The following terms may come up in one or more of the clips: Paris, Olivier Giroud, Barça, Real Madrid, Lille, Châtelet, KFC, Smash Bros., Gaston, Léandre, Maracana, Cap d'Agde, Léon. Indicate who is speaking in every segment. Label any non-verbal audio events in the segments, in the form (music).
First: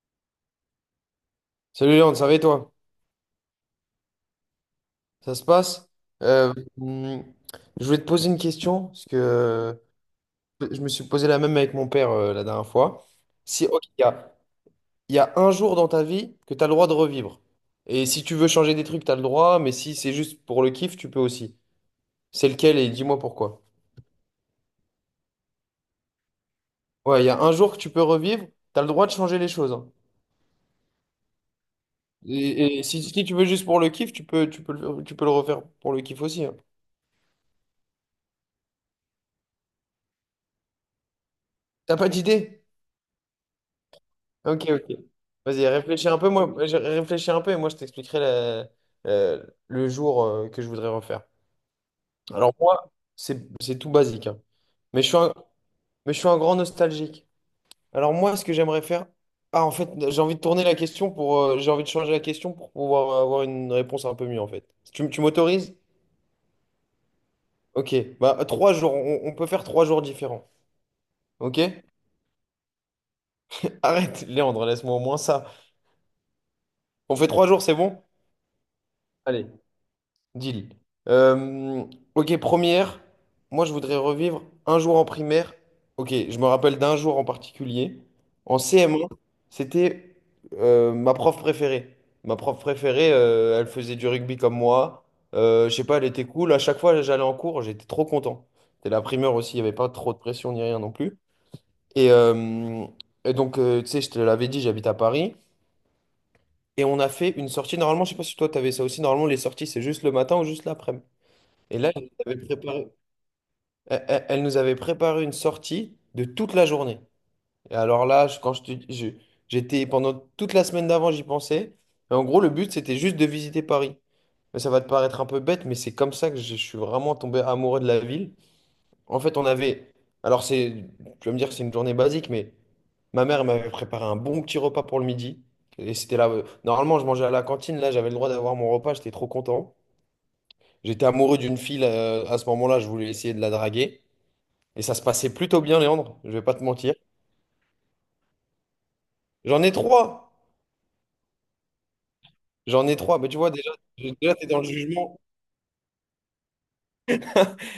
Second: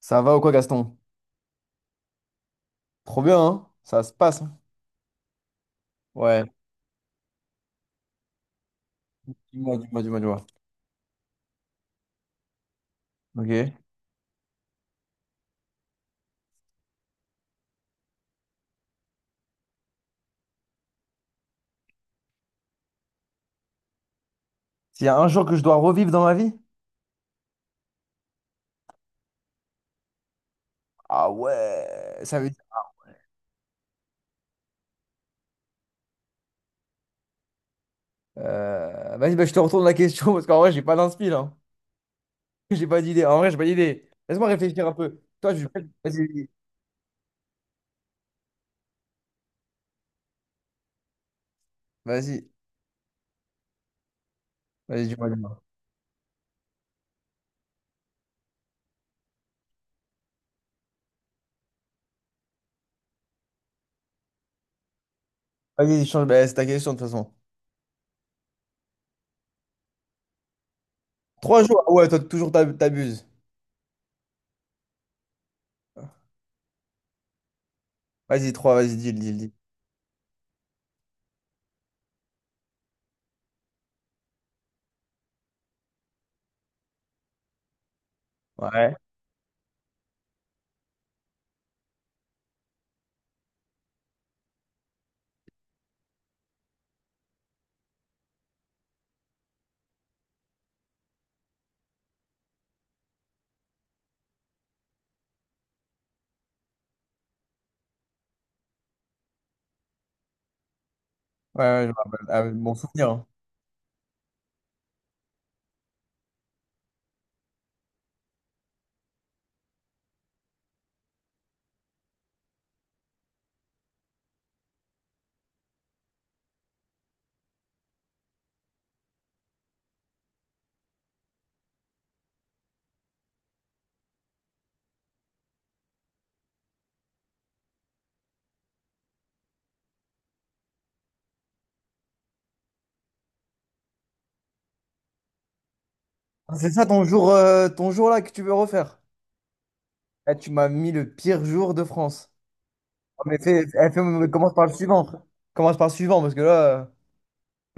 Speaker 1: Ça va ou quoi, Gaston?
Speaker 2: Salut Léon, ça va et toi?
Speaker 1: Trop bien, hein? Ça se passe, hein.
Speaker 2: Ça se passe? Ouais.
Speaker 1: Ouais.
Speaker 2: Hum, je voulais te poser une question, parce que
Speaker 1: Dis-moi, dis-moi, dis-moi, dis-moi.
Speaker 2: je me suis posé la même avec mon père la dernière fois. Si,
Speaker 1: Ok.
Speaker 2: ok, il y a un jour dans ta vie que tu as le droit de revivre. Et si tu veux changer des trucs, tu as le droit, mais si c'est juste pour le kiff, tu peux aussi. C'est lequel et dis-moi pourquoi.
Speaker 1: S'il y a un jour que je dois revivre dans ma vie?
Speaker 2: Ouais, il y a un jour que tu peux revivre, tu as le droit de changer les choses, hein.
Speaker 1: Ah ouais, ça veut dire.
Speaker 2: Et si, si tu veux juste pour le kiff, tu peux, tu peux le refaire pour le kiff aussi, hein.
Speaker 1: Vas-y, bah, je te retourne la question parce qu'en vrai, j'ai pas d'inspi là.
Speaker 2: T'as pas d'idée?
Speaker 1: (laughs) J'ai pas d'idée. En vrai, j'ai pas d'idée. Laisse-moi
Speaker 2: Ok,
Speaker 1: réfléchir un
Speaker 2: ok.
Speaker 1: peu. Toi, je.
Speaker 2: Vas-y, réfléchis un peu, moi,
Speaker 1: Vas-y,
Speaker 2: moi, je réfléchis un peu et moi je t'expliquerai la- le jour que je voudrais refaire.
Speaker 1: vas-y.
Speaker 2: Alors moi, c'est tout basique, hein. Mais
Speaker 1: Vas-y,
Speaker 2: je suis
Speaker 1: dis-moi,
Speaker 2: un,
Speaker 1: dis-moi.
Speaker 2: mais je suis un grand nostalgique. Alors moi, ce que j'aimerais faire, ah en fait, j'ai envie de tourner la question pour, j'ai envie de changer la question pour pouvoir avoir une réponse un peu mieux en fait. Tu m'autorises?
Speaker 1: Vas-y, change. Bah, c'est ta question de toute façon.
Speaker 2: Ok, bah trois jours, on peut faire trois jours différents. Ok?
Speaker 1: Trois jours. Ah ouais, toi, toujours t'abuses.
Speaker 2: Arrête, Léandre, laisse-moi au moins ça. On fait trois jours, c'est bon?
Speaker 1: Vas-y, trois, vas-y, dis-le, dis-le,
Speaker 2: Allez.
Speaker 1: dis.
Speaker 2: Deal. Euh, ok, première, moi je voudrais revivre un jour en primaire. Ok, je me rappelle d'un jour en particulier. En
Speaker 1: Ouais.
Speaker 2: CM1, c'était ma prof préférée. Ma prof préférée, elle faisait du rugby comme moi. Je sais pas, elle était cool. À chaque fois, j'allais en cours, j'étais trop content. C'était la primaire aussi, il n'y avait pas trop de pression ni rien non plus. Et, euh, et donc, tu sais, je te l'avais dit, j'habite à Paris. Et on a fait une sortie. Normalement, je sais pas si toi, tu avais ça aussi. Normalement, les sorties, c'est juste le matin ou juste l'après-midi.
Speaker 1: Ouais,
Speaker 2: Et
Speaker 1: ouais, je
Speaker 2: là,
Speaker 1: me rappelle. Ah, bon souvenir, hein.
Speaker 2: elle nous avait préparé une sortie de toute la journée. Et alors là, je- quand je te- je- j'étais pendant toute la semaine d'avant, j'y pensais. Et en gros, le but, c'était juste de visiter Paris. Mais ça va te paraître un peu bête, mais c'est comme ça que je suis vraiment tombé amoureux de la ville. En fait, on avait, alors c'est, tu vas me dire que c'est une journée basique, mais ma mère elle m'avait préparé un bon petit repas pour le midi. Et c'était là, normalement, je mangeais à la cantine. Là, j'avais le droit d'avoir mon repas. J'étais trop content. J'étais amoureux d'une fille à ce moment-là. Je voulais essayer de la draguer. Et ça se passait plutôt bien, Léandre, je vais pas
Speaker 1: Ah,
Speaker 2: te
Speaker 1: c'est ça
Speaker 2: mentir.
Speaker 1: ton jour là que tu veux refaire?
Speaker 2: J'en ai trois.
Speaker 1: Eh, tu m'as mis le pire jour de France.
Speaker 2: J'en ai trois.
Speaker 1: Ah,
Speaker 2: Mais tu
Speaker 1: mais
Speaker 2: vois,
Speaker 1: fais,
Speaker 2: déjà,
Speaker 1: eh, mais
Speaker 2: déjà tu es
Speaker 1: commence
Speaker 2: dans le
Speaker 1: par le suivant,
Speaker 2: jugement.
Speaker 1: frère. Commence par le suivant parce que là,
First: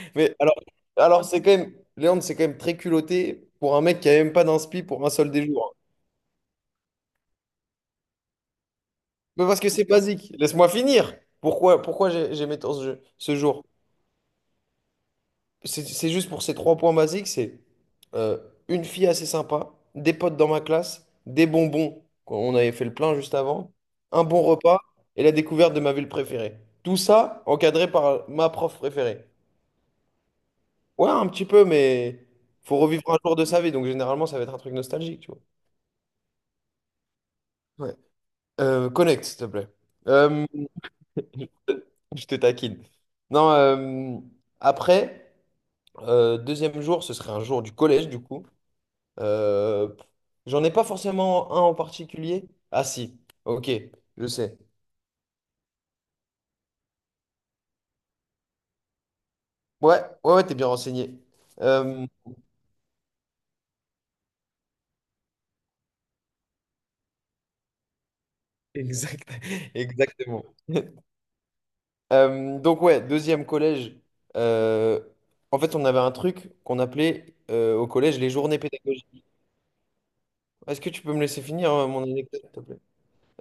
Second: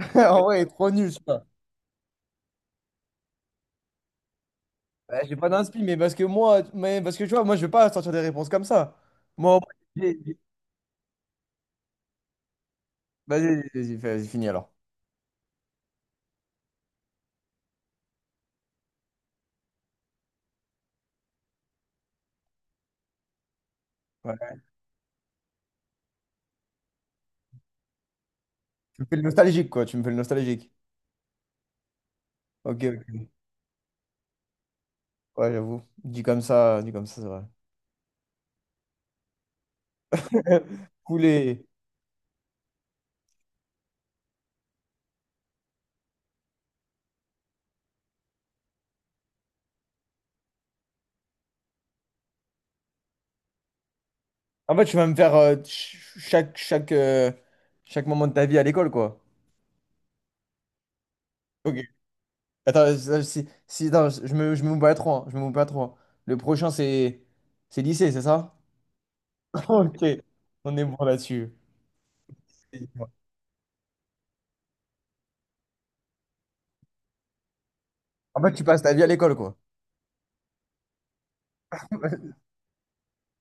Speaker 2: Mais
Speaker 1: (laughs) en
Speaker 2: alors,
Speaker 1: vrai, il est trop nul, je
Speaker 2: alors c'est quand même, Léandre, c'est quand même très culotté pour un mec qui a même pas d'inspi pour un seul
Speaker 1: j'ai
Speaker 2: des
Speaker 1: pas
Speaker 2: jours.
Speaker 1: d'inspi, mais parce que moi, mais parce que tu vois, moi, je vais pas sortir des réponses comme ça.
Speaker 2: Mais
Speaker 1: Moi, au
Speaker 2: parce
Speaker 1: moins,
Speaker 2: que c'est
Speaker 1: j'ai-
Speaker 2: basique.
Speaker 1: j'ai-
Speaker 2: Laisse-moi finir. Pourquoi j'aimais tant ce jeu, ce
Speaker 1: vas-y,
Speaker 2: jour?
Speaker 1: vas-y, vas finis alors.
Speaker 2: C'est juste pour ces trois points basiques, c'est euh, une fille assez sympa, des potes dans ma classe, des bonbons, quoi, on avait fait le plein juste avant, un bon
Speaker 1: Ouais.
Speaker 2: repas et la découverte de ma ville préférée. Tout ça encadré par ma prof
Speaker 1: Tu me fais le
Speaker 2: préférée.
Speaker 1: nostalgique, quoi. Tu me fais le nostalgique.
Speaker 2: Ouais, un petit peu, mais faut
Speaker 1: Ok,
Speaker 2: revivre un
Speaker 1: ok.
Speaker 2: jour de sa vie, donc généralement ça va être un truc nostalgique, tu vois.
Speaker 1: Ouais, j'avoue. Dit comme ça, c'est vrai.
Speaker 2: Ouais. Connect, s'il te plaît. Euh,
Speaker 1: (laughs) Couler.
Speaker 2: (laughs) je te taquine. Non, après, deuxième jour, ce serait un jour du collège, du coup. Euh, j'en ai pas forcément un en particulier. Ah si, ok, je sais.
Speaker 1: En fait, tu vas me faire chaque, chaque, chaque moment de ta vie à l'école, quoi.
Speaker 2: Ouais, ouais, ouais, t'es bien renseigné.
Speaker 1: Ok.
Speaker 2: Euh,
Speaker 1: Attends, si, non, je me mouille pas trop, hein, je me mouille pas trop, hein. Le prochain, c'est lycée, c'est ça?
Speaker 2: exact,
Speaker 1: (laughs)
Speaker 2: (laughs)
Speaker 1: Ok,
Speaker 2: exactement.
Speaker 1: on est
Speaker 2: (laughs)
Speaker 1: bon là-dessus.
Speaker 2: Donc ouais, deuxième collège. euh, En fait, on avait un truc qu'on appelait au collège les
Speaker 1: En fait,
Speaker 2: journées
Speaker 1: tu passes ta vie à
Speaker 2: pédagogiques.
Speaker 1: l'école, quoi.
Speaker 2: Est-ce que tu peux me laisser finir mon
Speaker 1: (laughs)
Speaker 2: anecdote, s'il te plaît?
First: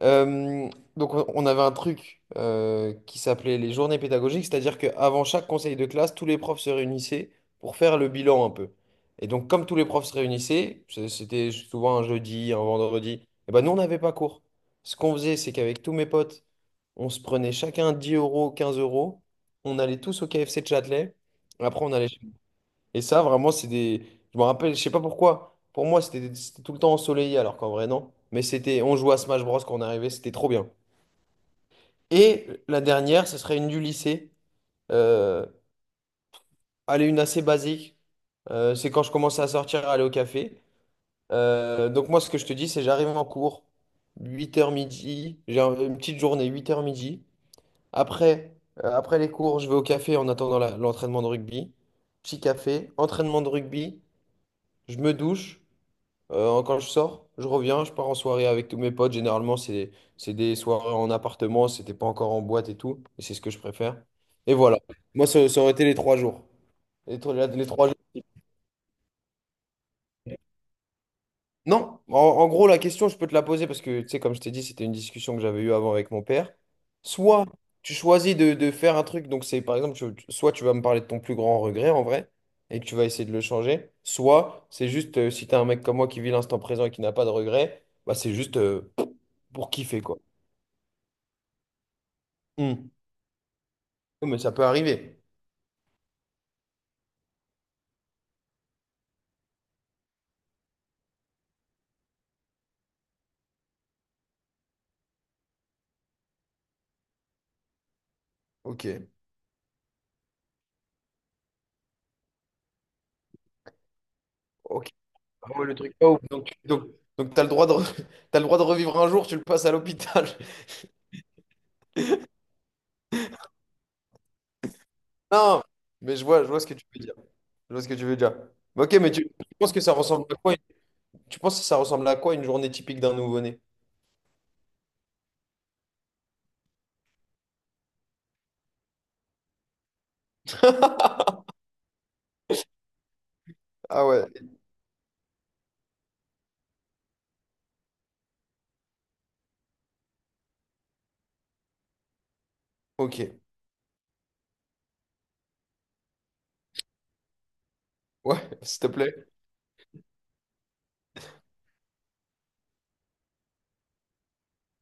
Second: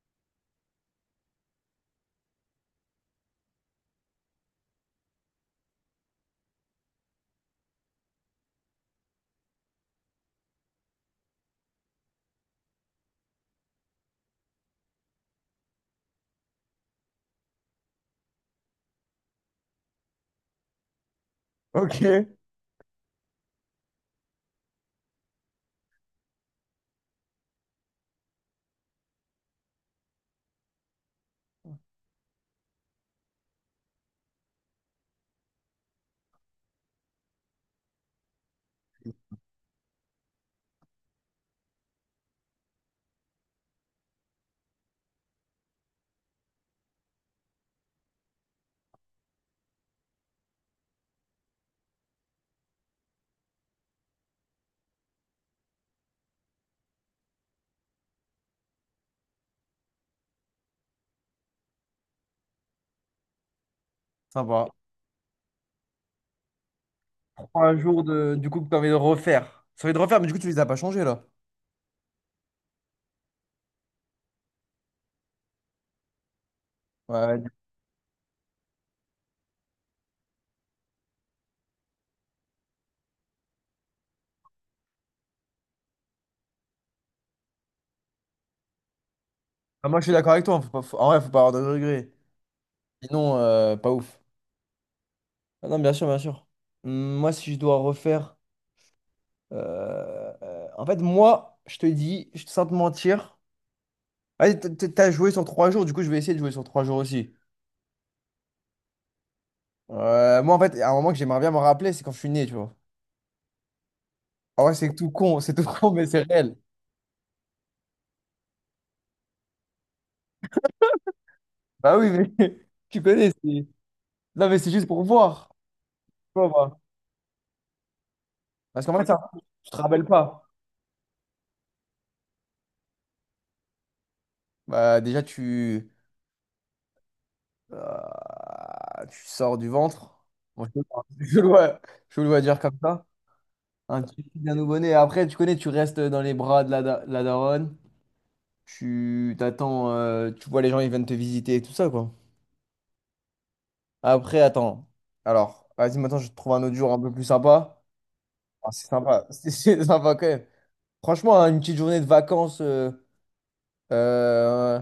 Speaker 2: Euh, donc on avait un truc qui s'appelait les journées pédagogiques, c'est-à-dire qu'avant chaque conseil de classe, tous les profs se réunissaient pour faire le bilan un peu. Et donc comme tous les profs se réunissaient, c'était souvent un jeudi, un vendredi, et ben nous on n'avait pas cours. Ce qu'on faisait, c'est qu'avec tous mes potes, on se prenait chacun 10 euros, 15 euros, on allait tous au KFC de Châtelet, après on
Speaker 1: Ok,
Speaker 2: allait et ça, vraiment, c'est des. Je me rappelle, je sais pas pourquoi. Pour moi, c'était tout le temps ensoleillé, alors qu'en vrai, non. Mais c'était. On jouait à Smash Bros. Quand on arrivait, c'était trop bien. Et la dernière, ce serait une du lycée. Euh, elle est une assez basique. C'est quand je commençais à sortir, à aller au café. Donc, moi, ce que je te dis, c'est j'arrive en cours, huit heures midi. Une petite journée, huit heures midi. Après, après les cours, je vais au café en attendant l'entraînement de rugby. Petit café, entraînement de rugby. Je me douche. Quand je sors, je reviens, je pars en soirée avec tous mes potes. Généralement, c'est des soirées en appartement, c'était pas encore en boîte et tout. Et c'est ce que je préfère. Et
Speaker 1: sympa.
Speaker 2: voilà. Moi, ça aurait été les trois jours. Les, trois les
Speaker 1: Trois
Speaker 2: trois
Speaker 1: jours de, du coup, que t'as envie de refaire. Ça envie de refaire, mais du coup, tu les as pas changés, là.
Speaker 2: non, en, en gros, la question, je peux te la poser parce que, tu sais, comme je t'ai dit, c'était une discussion que j'avais eue avant avec mon père.
Speaker 1: Ouais,
Speaker 2: Soit
Speaker 1: du-
Speaker 2: tu choisis de faire un truc, donc c'est par exemple, soit tu vas me parler de ton plus grand regret en vrai et que tu vas essayer de le changer, soit c'est juste, si t'es un mec comme moi qui vit l'instant présent et qui n'a pas de regrets, bah c'est juste pour
Speaker 1: Ah, moi,
Speaker 2: kiffer
Speaker 1: je suis
Speaker 2: quoi.
Speaker 1: d'accord avec toi, hein. Faut pas, en vrai, faut pas avoir de regrets.
Speaker 2: Hmm.
Speaker 1: Sinon, pas ouf.
Speaker 2: Ouais, mais ça peut arriver.
Speaker 1: Ah non, bien sûr, bien sûr. Moi, si je dois refaire. En fait, moi, je te dis, je- sans te mentir. Ouais, t'as joué sur trois jours, du coup je vais essayer de jouer sur trois jours aussi.
Speaker 2: Ok.
Speaker 1: Moi en fait, à un moment que j'aimerais bien me rappeler, c'est quand je suis né, tu vois. Ah ouais,
Speaker 2: Ok.
Speaker 1: c'est tout con, c'est
Speaker 2: Ah
Speaker 1: tout
Speaker 2: ouais, le
Speaker 1: (laughs) con,
Speaker 2: truc
Speaker 1: mais
Speaker 2: pas ouf.
Speaker 1: c'est
Speaker 2: Donc,
Speaker 1: réel.
Speaker 2: donc, donc t'as le droit de, (laughs) t'as le droit de revivre un jour, tu le passes à l'hôpital. (laughs)
Speaker 1: Bah oui, mais (laughs) tu connais, c'est... Non mais c'est juste pour voir.
Speaker 2: Non, mais
Speaker 1: Tu vois,
Speaker 2: je vois ce que
Speaker 1: bah.
Speaker 2: tu veux dire. Je vois ce que tu veux dire.
Speaker 1: Parce
Speaker 2: Ok,
Speaker 1: qu'en fait,
Speaker 2: mais
Speaker 1: ça,
Speaker 2: tu
Speaker 1: tu
Speaker 2: penses
Speaker 1: te
Speaker 2: que ça
Speaker 1: rappelles
Speaker 2: ressemble à
Speaker 1: pas.
Speaker 2: quoi? Tu penses que ça ressemble à quoi une journée typique d'un nouveau-né?
Speaker 1: Bah déjà, tu... tu sors du ventre. Moi, je, (laughs) je
Speaker 2: (laughs)
Speaker 1: le vois, je le vois dire comme ça. Un
Speaker 2: Ah
Speaker 1: petit
Speaker 2: ouais,
Speaker 1: fils d'un nouveau-né. Après, tu connais, tu restes dans les bras de la daronne. Tu t'attends, tu vois les gens, ils viennent te visiter et tout ça, quoi.
Speaker 2: ok.
Speaker 1: Après, attends. Alors, vas-y, maintenant, je te trouve un autre jour un peu plus sympa.
Speaker 2: Ouais,
Speaker 1: Ah,
Speaker 2: s'il
Speaker 1: c'est
Speaker 2: te
Speaker 1: sympa. (laughs)
Speaker 2: plaît.
Speaker 1: C'est sympa quand même. Franchement, hein, une petite journée de vacances. Euh,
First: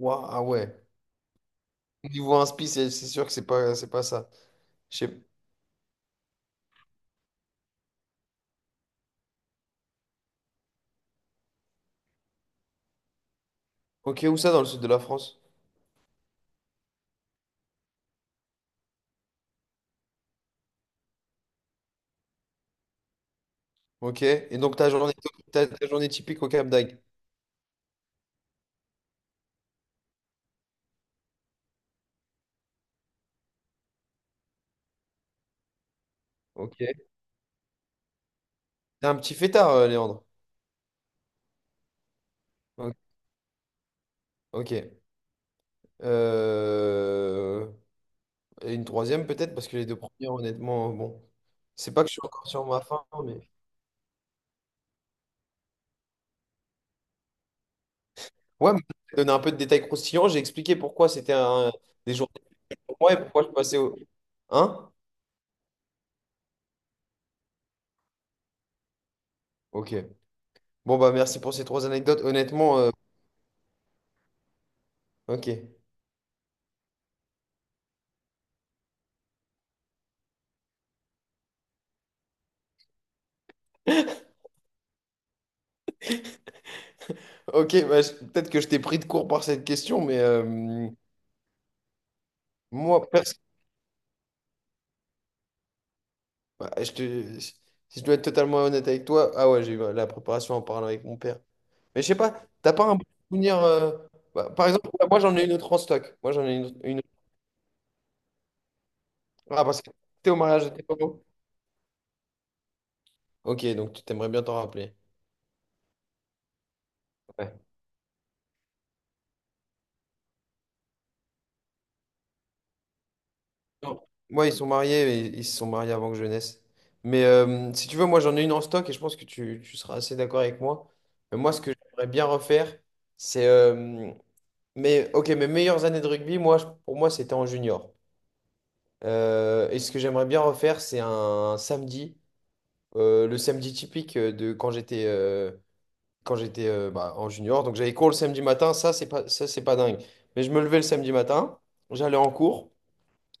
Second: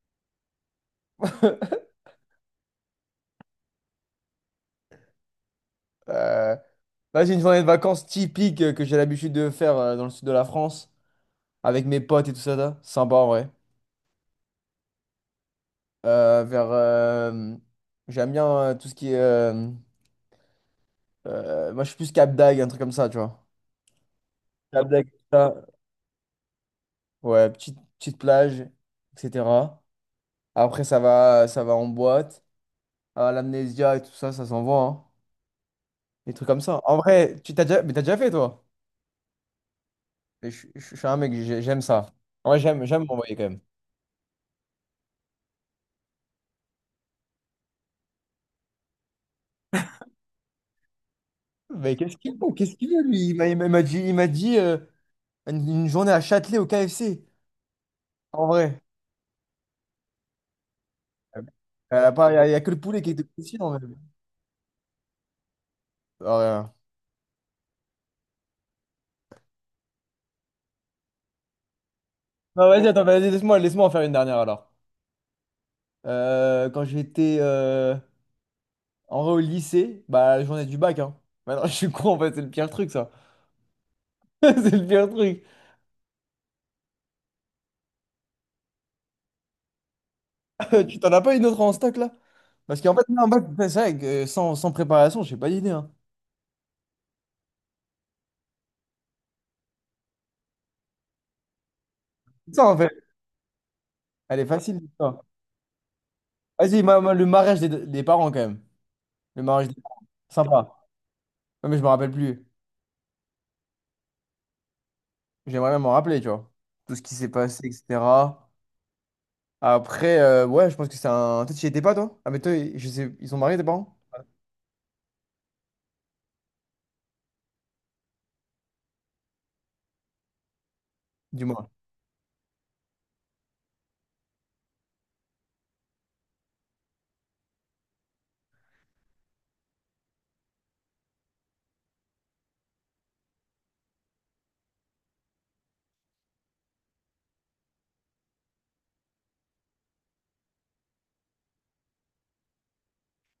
Speaker 2: Ouah, ah ouais.
Speaker 1: (laughs)
Speaker 2: Niveau inspi, c'est sûr que c'est pas ça. Je sais-
Speaker 1: euh, vas-y, une journée de vacances typique que j'ai l'habitude de faire dans le sud de la France avec mes potes et tout ça, là. Sympa en vrai.
Speaker 2: ok, où ça dans le sud de la France?
Speaker 1: Euh, vers, euh, J'aime bien tout ce qui est. Moi, je suis plus Cap d'Agde, un truc comme ça, tu vois.
Speaker 2: Ok. Et donc
Speaker 1: Cap
Speaker 2: ta
Speaker 1: d'Agde,
Speaker 2: journée,
Speaker 1: tout ça.
Speaker 2: ta journée typique au Cap d'Agde.
Speaker 1: Ouais, petite, petite plage, etc. Après, ça va en boîte. Ah, l'amnésia et tout ça, ça s'envoie, hein. Des trucs comme
Speaker 2: Ok.
Speaker 1: ça.
Speaker 2: T'es
Speaker 1: En vrai, tu t'as déjà... Mais t'as déjà fait, toi?
Speaker 2: un petit fêtard, Léandre.
Speaker 1: Mais je suis un mec, j'aime ça. En vrai j'aime,
Speaker 2: Ok,
Speaker 1: j'aime m'envoyer quand même.
Speaker 2: ok. Euh, et une troisième peut-être, parce que les deux premières, honnêtement, bon. C'est
Speaker 1: Mais
Speaker 2: pas que je
Speaker 1: qu'est-ce
Speaker 2: suis
Speaker 1: qu'il
Speaker 2: encore
Speaker 1: veut?
Speaker 2: sur
Speaker 1: Qu'est-ce
Speaker 2: ma
Speaker 1: qu'il veut,
Speaker 2: faim,
Speaker 1: lui? Il m'a
Speaker 2: mais.
Speaker 1: il m'a- il m'a dit une journée à Châtelet au KFC. En
Speaker 2: Ouais, mais
Speaker 1: vrai.
Speaker 2: j'ai donné un peu de détails croustillants, j'ai expliqué pourquoi c'était
Speaker 1: Il
Speaker 2: un-
Speaker 1: n'y a,
Speaker 2: des journées
Speaker 1: y a que le
Speaker 2: pour
Speaker 1: poulet qui
Speaker 2: moi et
Speaker 1: est
Speaker 2: pourquoi je
Speaker 1: aussi non,
Speaker 2: passais
Speaker 1: mais...
Speaker 2: au... Hein?
Speaker 1: Ah, rien.
Speaker 2: Ok. Bon, bah merci pour ces trois anecdotes.
Speaker 1: Non,
Speaker 2: Honnêtement,
Speaker 1: vas-y, attends, vas-y, laisse-moi, laisse-moi en faire une dernière alors.
Speaker 2: ok.
Speaker 1: Quand j'étais en vrai au lycée, bah la journée du bac, hein. Maintenant, (laughs) je suis con, en fait, c'est le pire truc, ça. (laughs) C'est le pire truc.
Speaker 2: Ok, bah, peut-être que je t'ai pris de court par cette question, mais
Speaker 1: (laughs) Tu t'en as pas une autre en stock là? Parce qu'en fait,
Speaker 2: moi,
Speaker 1: non, en
Speaker 2: perso-
Speaker 1: fait c'est vrai que sans, sans préparation, j'ai pas d'idée, hein.
Speaker 2: bah, je te... si je dois être totalement honnête avec toi, ah ouais, j'ai eu la préparation en parlant avec mon père. Mais je sais pas,
Speaker 1: C'est ça,
Speaker 2: t'as
Speaker 1: en
Speaker 2: pas
Speaker 1: fait,
Speaker 2: un bon souvenir...
Speaker 1: elle est
Speaker 2: bah, par
Speaker 1: facile,
Speaker 2: exemple, bah, moi
Speaker 1: l'histoire.
Speaker 2: j'en ai une autre en stock. Moi j'en ai
Speaker 1: Vas-y,
Speaker 2: une autre-
Speaker 1: le mariage des parents, quand même. Le
Speaker 2: ah,
Speaker 1: mariage des
Speaker 2: parce que
Speaker 1: parents.
Speaker 2: t'étais au
Speaker 1: Sympa.
Speaker 2: mariage de tes parents?
Speaker 1: Ouais, mais je me rappelle plus.
Speaker 2: Ok, donc tu t'aimerais bien t'en rappeler.
Speaker 1: J'aimerais même m'en rappeler, tu vois. Tout ce qui s'est passé, etc. Après, ouais, je pense que c'est un. Toi, tu y étais pas, toi? Ah, mais toi, je sais, ils sont mariés, tes parents?
Speaker 2: Non. Ouais, ils sont mariés, mais ils se sont mariés avant que je naisse. Mais si tu veux, moi j'en ai une en stock et je pense que tu seras assez d'accord avec moi. Mais moi, ce
Speaker 1: Dis-moi.
Speaker 2: que j'aimerais bien refaire, c'est... mais ok, mes meilleures années de rugby, moi, pour moi, c'était en junior. Et ce que j'aimerais bien refaire, c'est un samedi, le samedi typique de quand j'étais bah, en junior. Donc j'avais cours le samedi matin, ça c'est pas dingue. Mais je me levais le samedi matin, j'allais en cours.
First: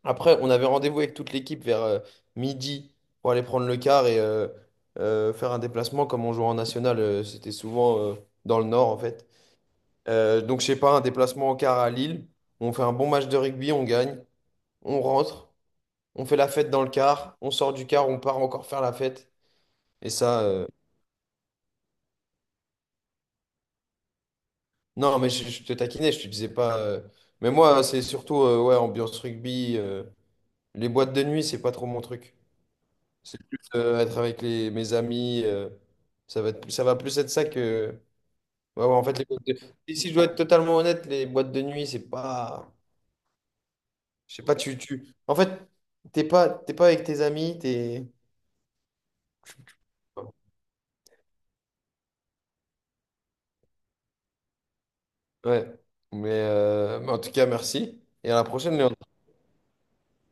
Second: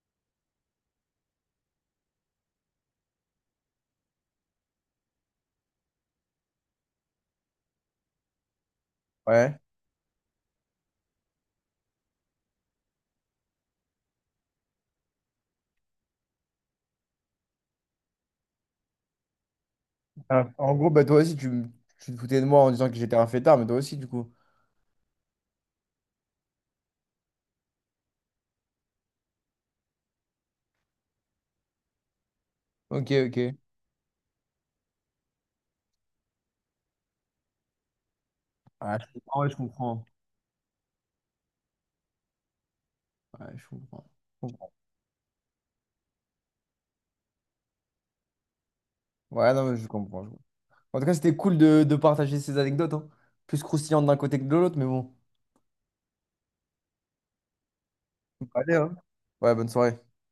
Speaker 2: Après, on avait rendez-vous avec toute l'équipe vers midi pour aller prendre le car et faire un déplacement. Comme on jouait en national, c'était souvent dans le nord en fait.
Speaker 1: Ouais.
Speaker 2: Donc, je sais pas, un déplacement en car à Lille. On fait un bon match de rugby, on gagne, on rentre, on fait la fête dans le car, on sort du car, on part encore faire la fête. Et ça,
Speaker 1: Ah,
Speaker 2: euh,
Speaker 1: en gros, bah, toi aussi, tu te foutais de moi en disant que j'étais un fêtard, mais toi aussi, du coup.
Speaker 2: non, mais je te taquinais, je te disais pas, mais moi, c'est surtout ouais, ambiance rugby, les boîtes de nuit, c'est pas trop mon truc.
Speaker 1: Ok,
Speaker 2: C'est
Speaker 1: ok.
Speaker 2: plus être avec mes amis, ça va être, ça va plus être ça que. Ouais, ouais,
Speaker 1: Ah,
Speaker 2: en
Speaker 1: je
Speaker 2: fait, les
Speaker 1: comprends,
Speaker 2: boîtes
Speaker 1: ouais, je
Speaker 2: de- et
Speaker 1: comprends.
Speaker 2: si je dois être totalement honnête, les boîtes de nuit, c'est pas.
Speaker 1: Ouais, je comprends.
Speaker 2: Je sais
Speaker 1: Je
Speaker 2: pas,
Speaker 1: comprends.
Speaker 2: tu, tu. En fait, t'es pas avec tes amis, t'es.
Speaker 1: Ouais, non, mais je comprends, je comprends. En tout cas, c'était cool de partager ces anecdotes, hein. Plus croustillantes d'un côté que de l'autre, mais bon.
Speaker 2: Ouais. Mais en tout cas, merci. Et à la
Speaker 1: Allez,
Speaker 2: prochaine, Léon.
Speaker 1: hein. Ouais, bonne soirée.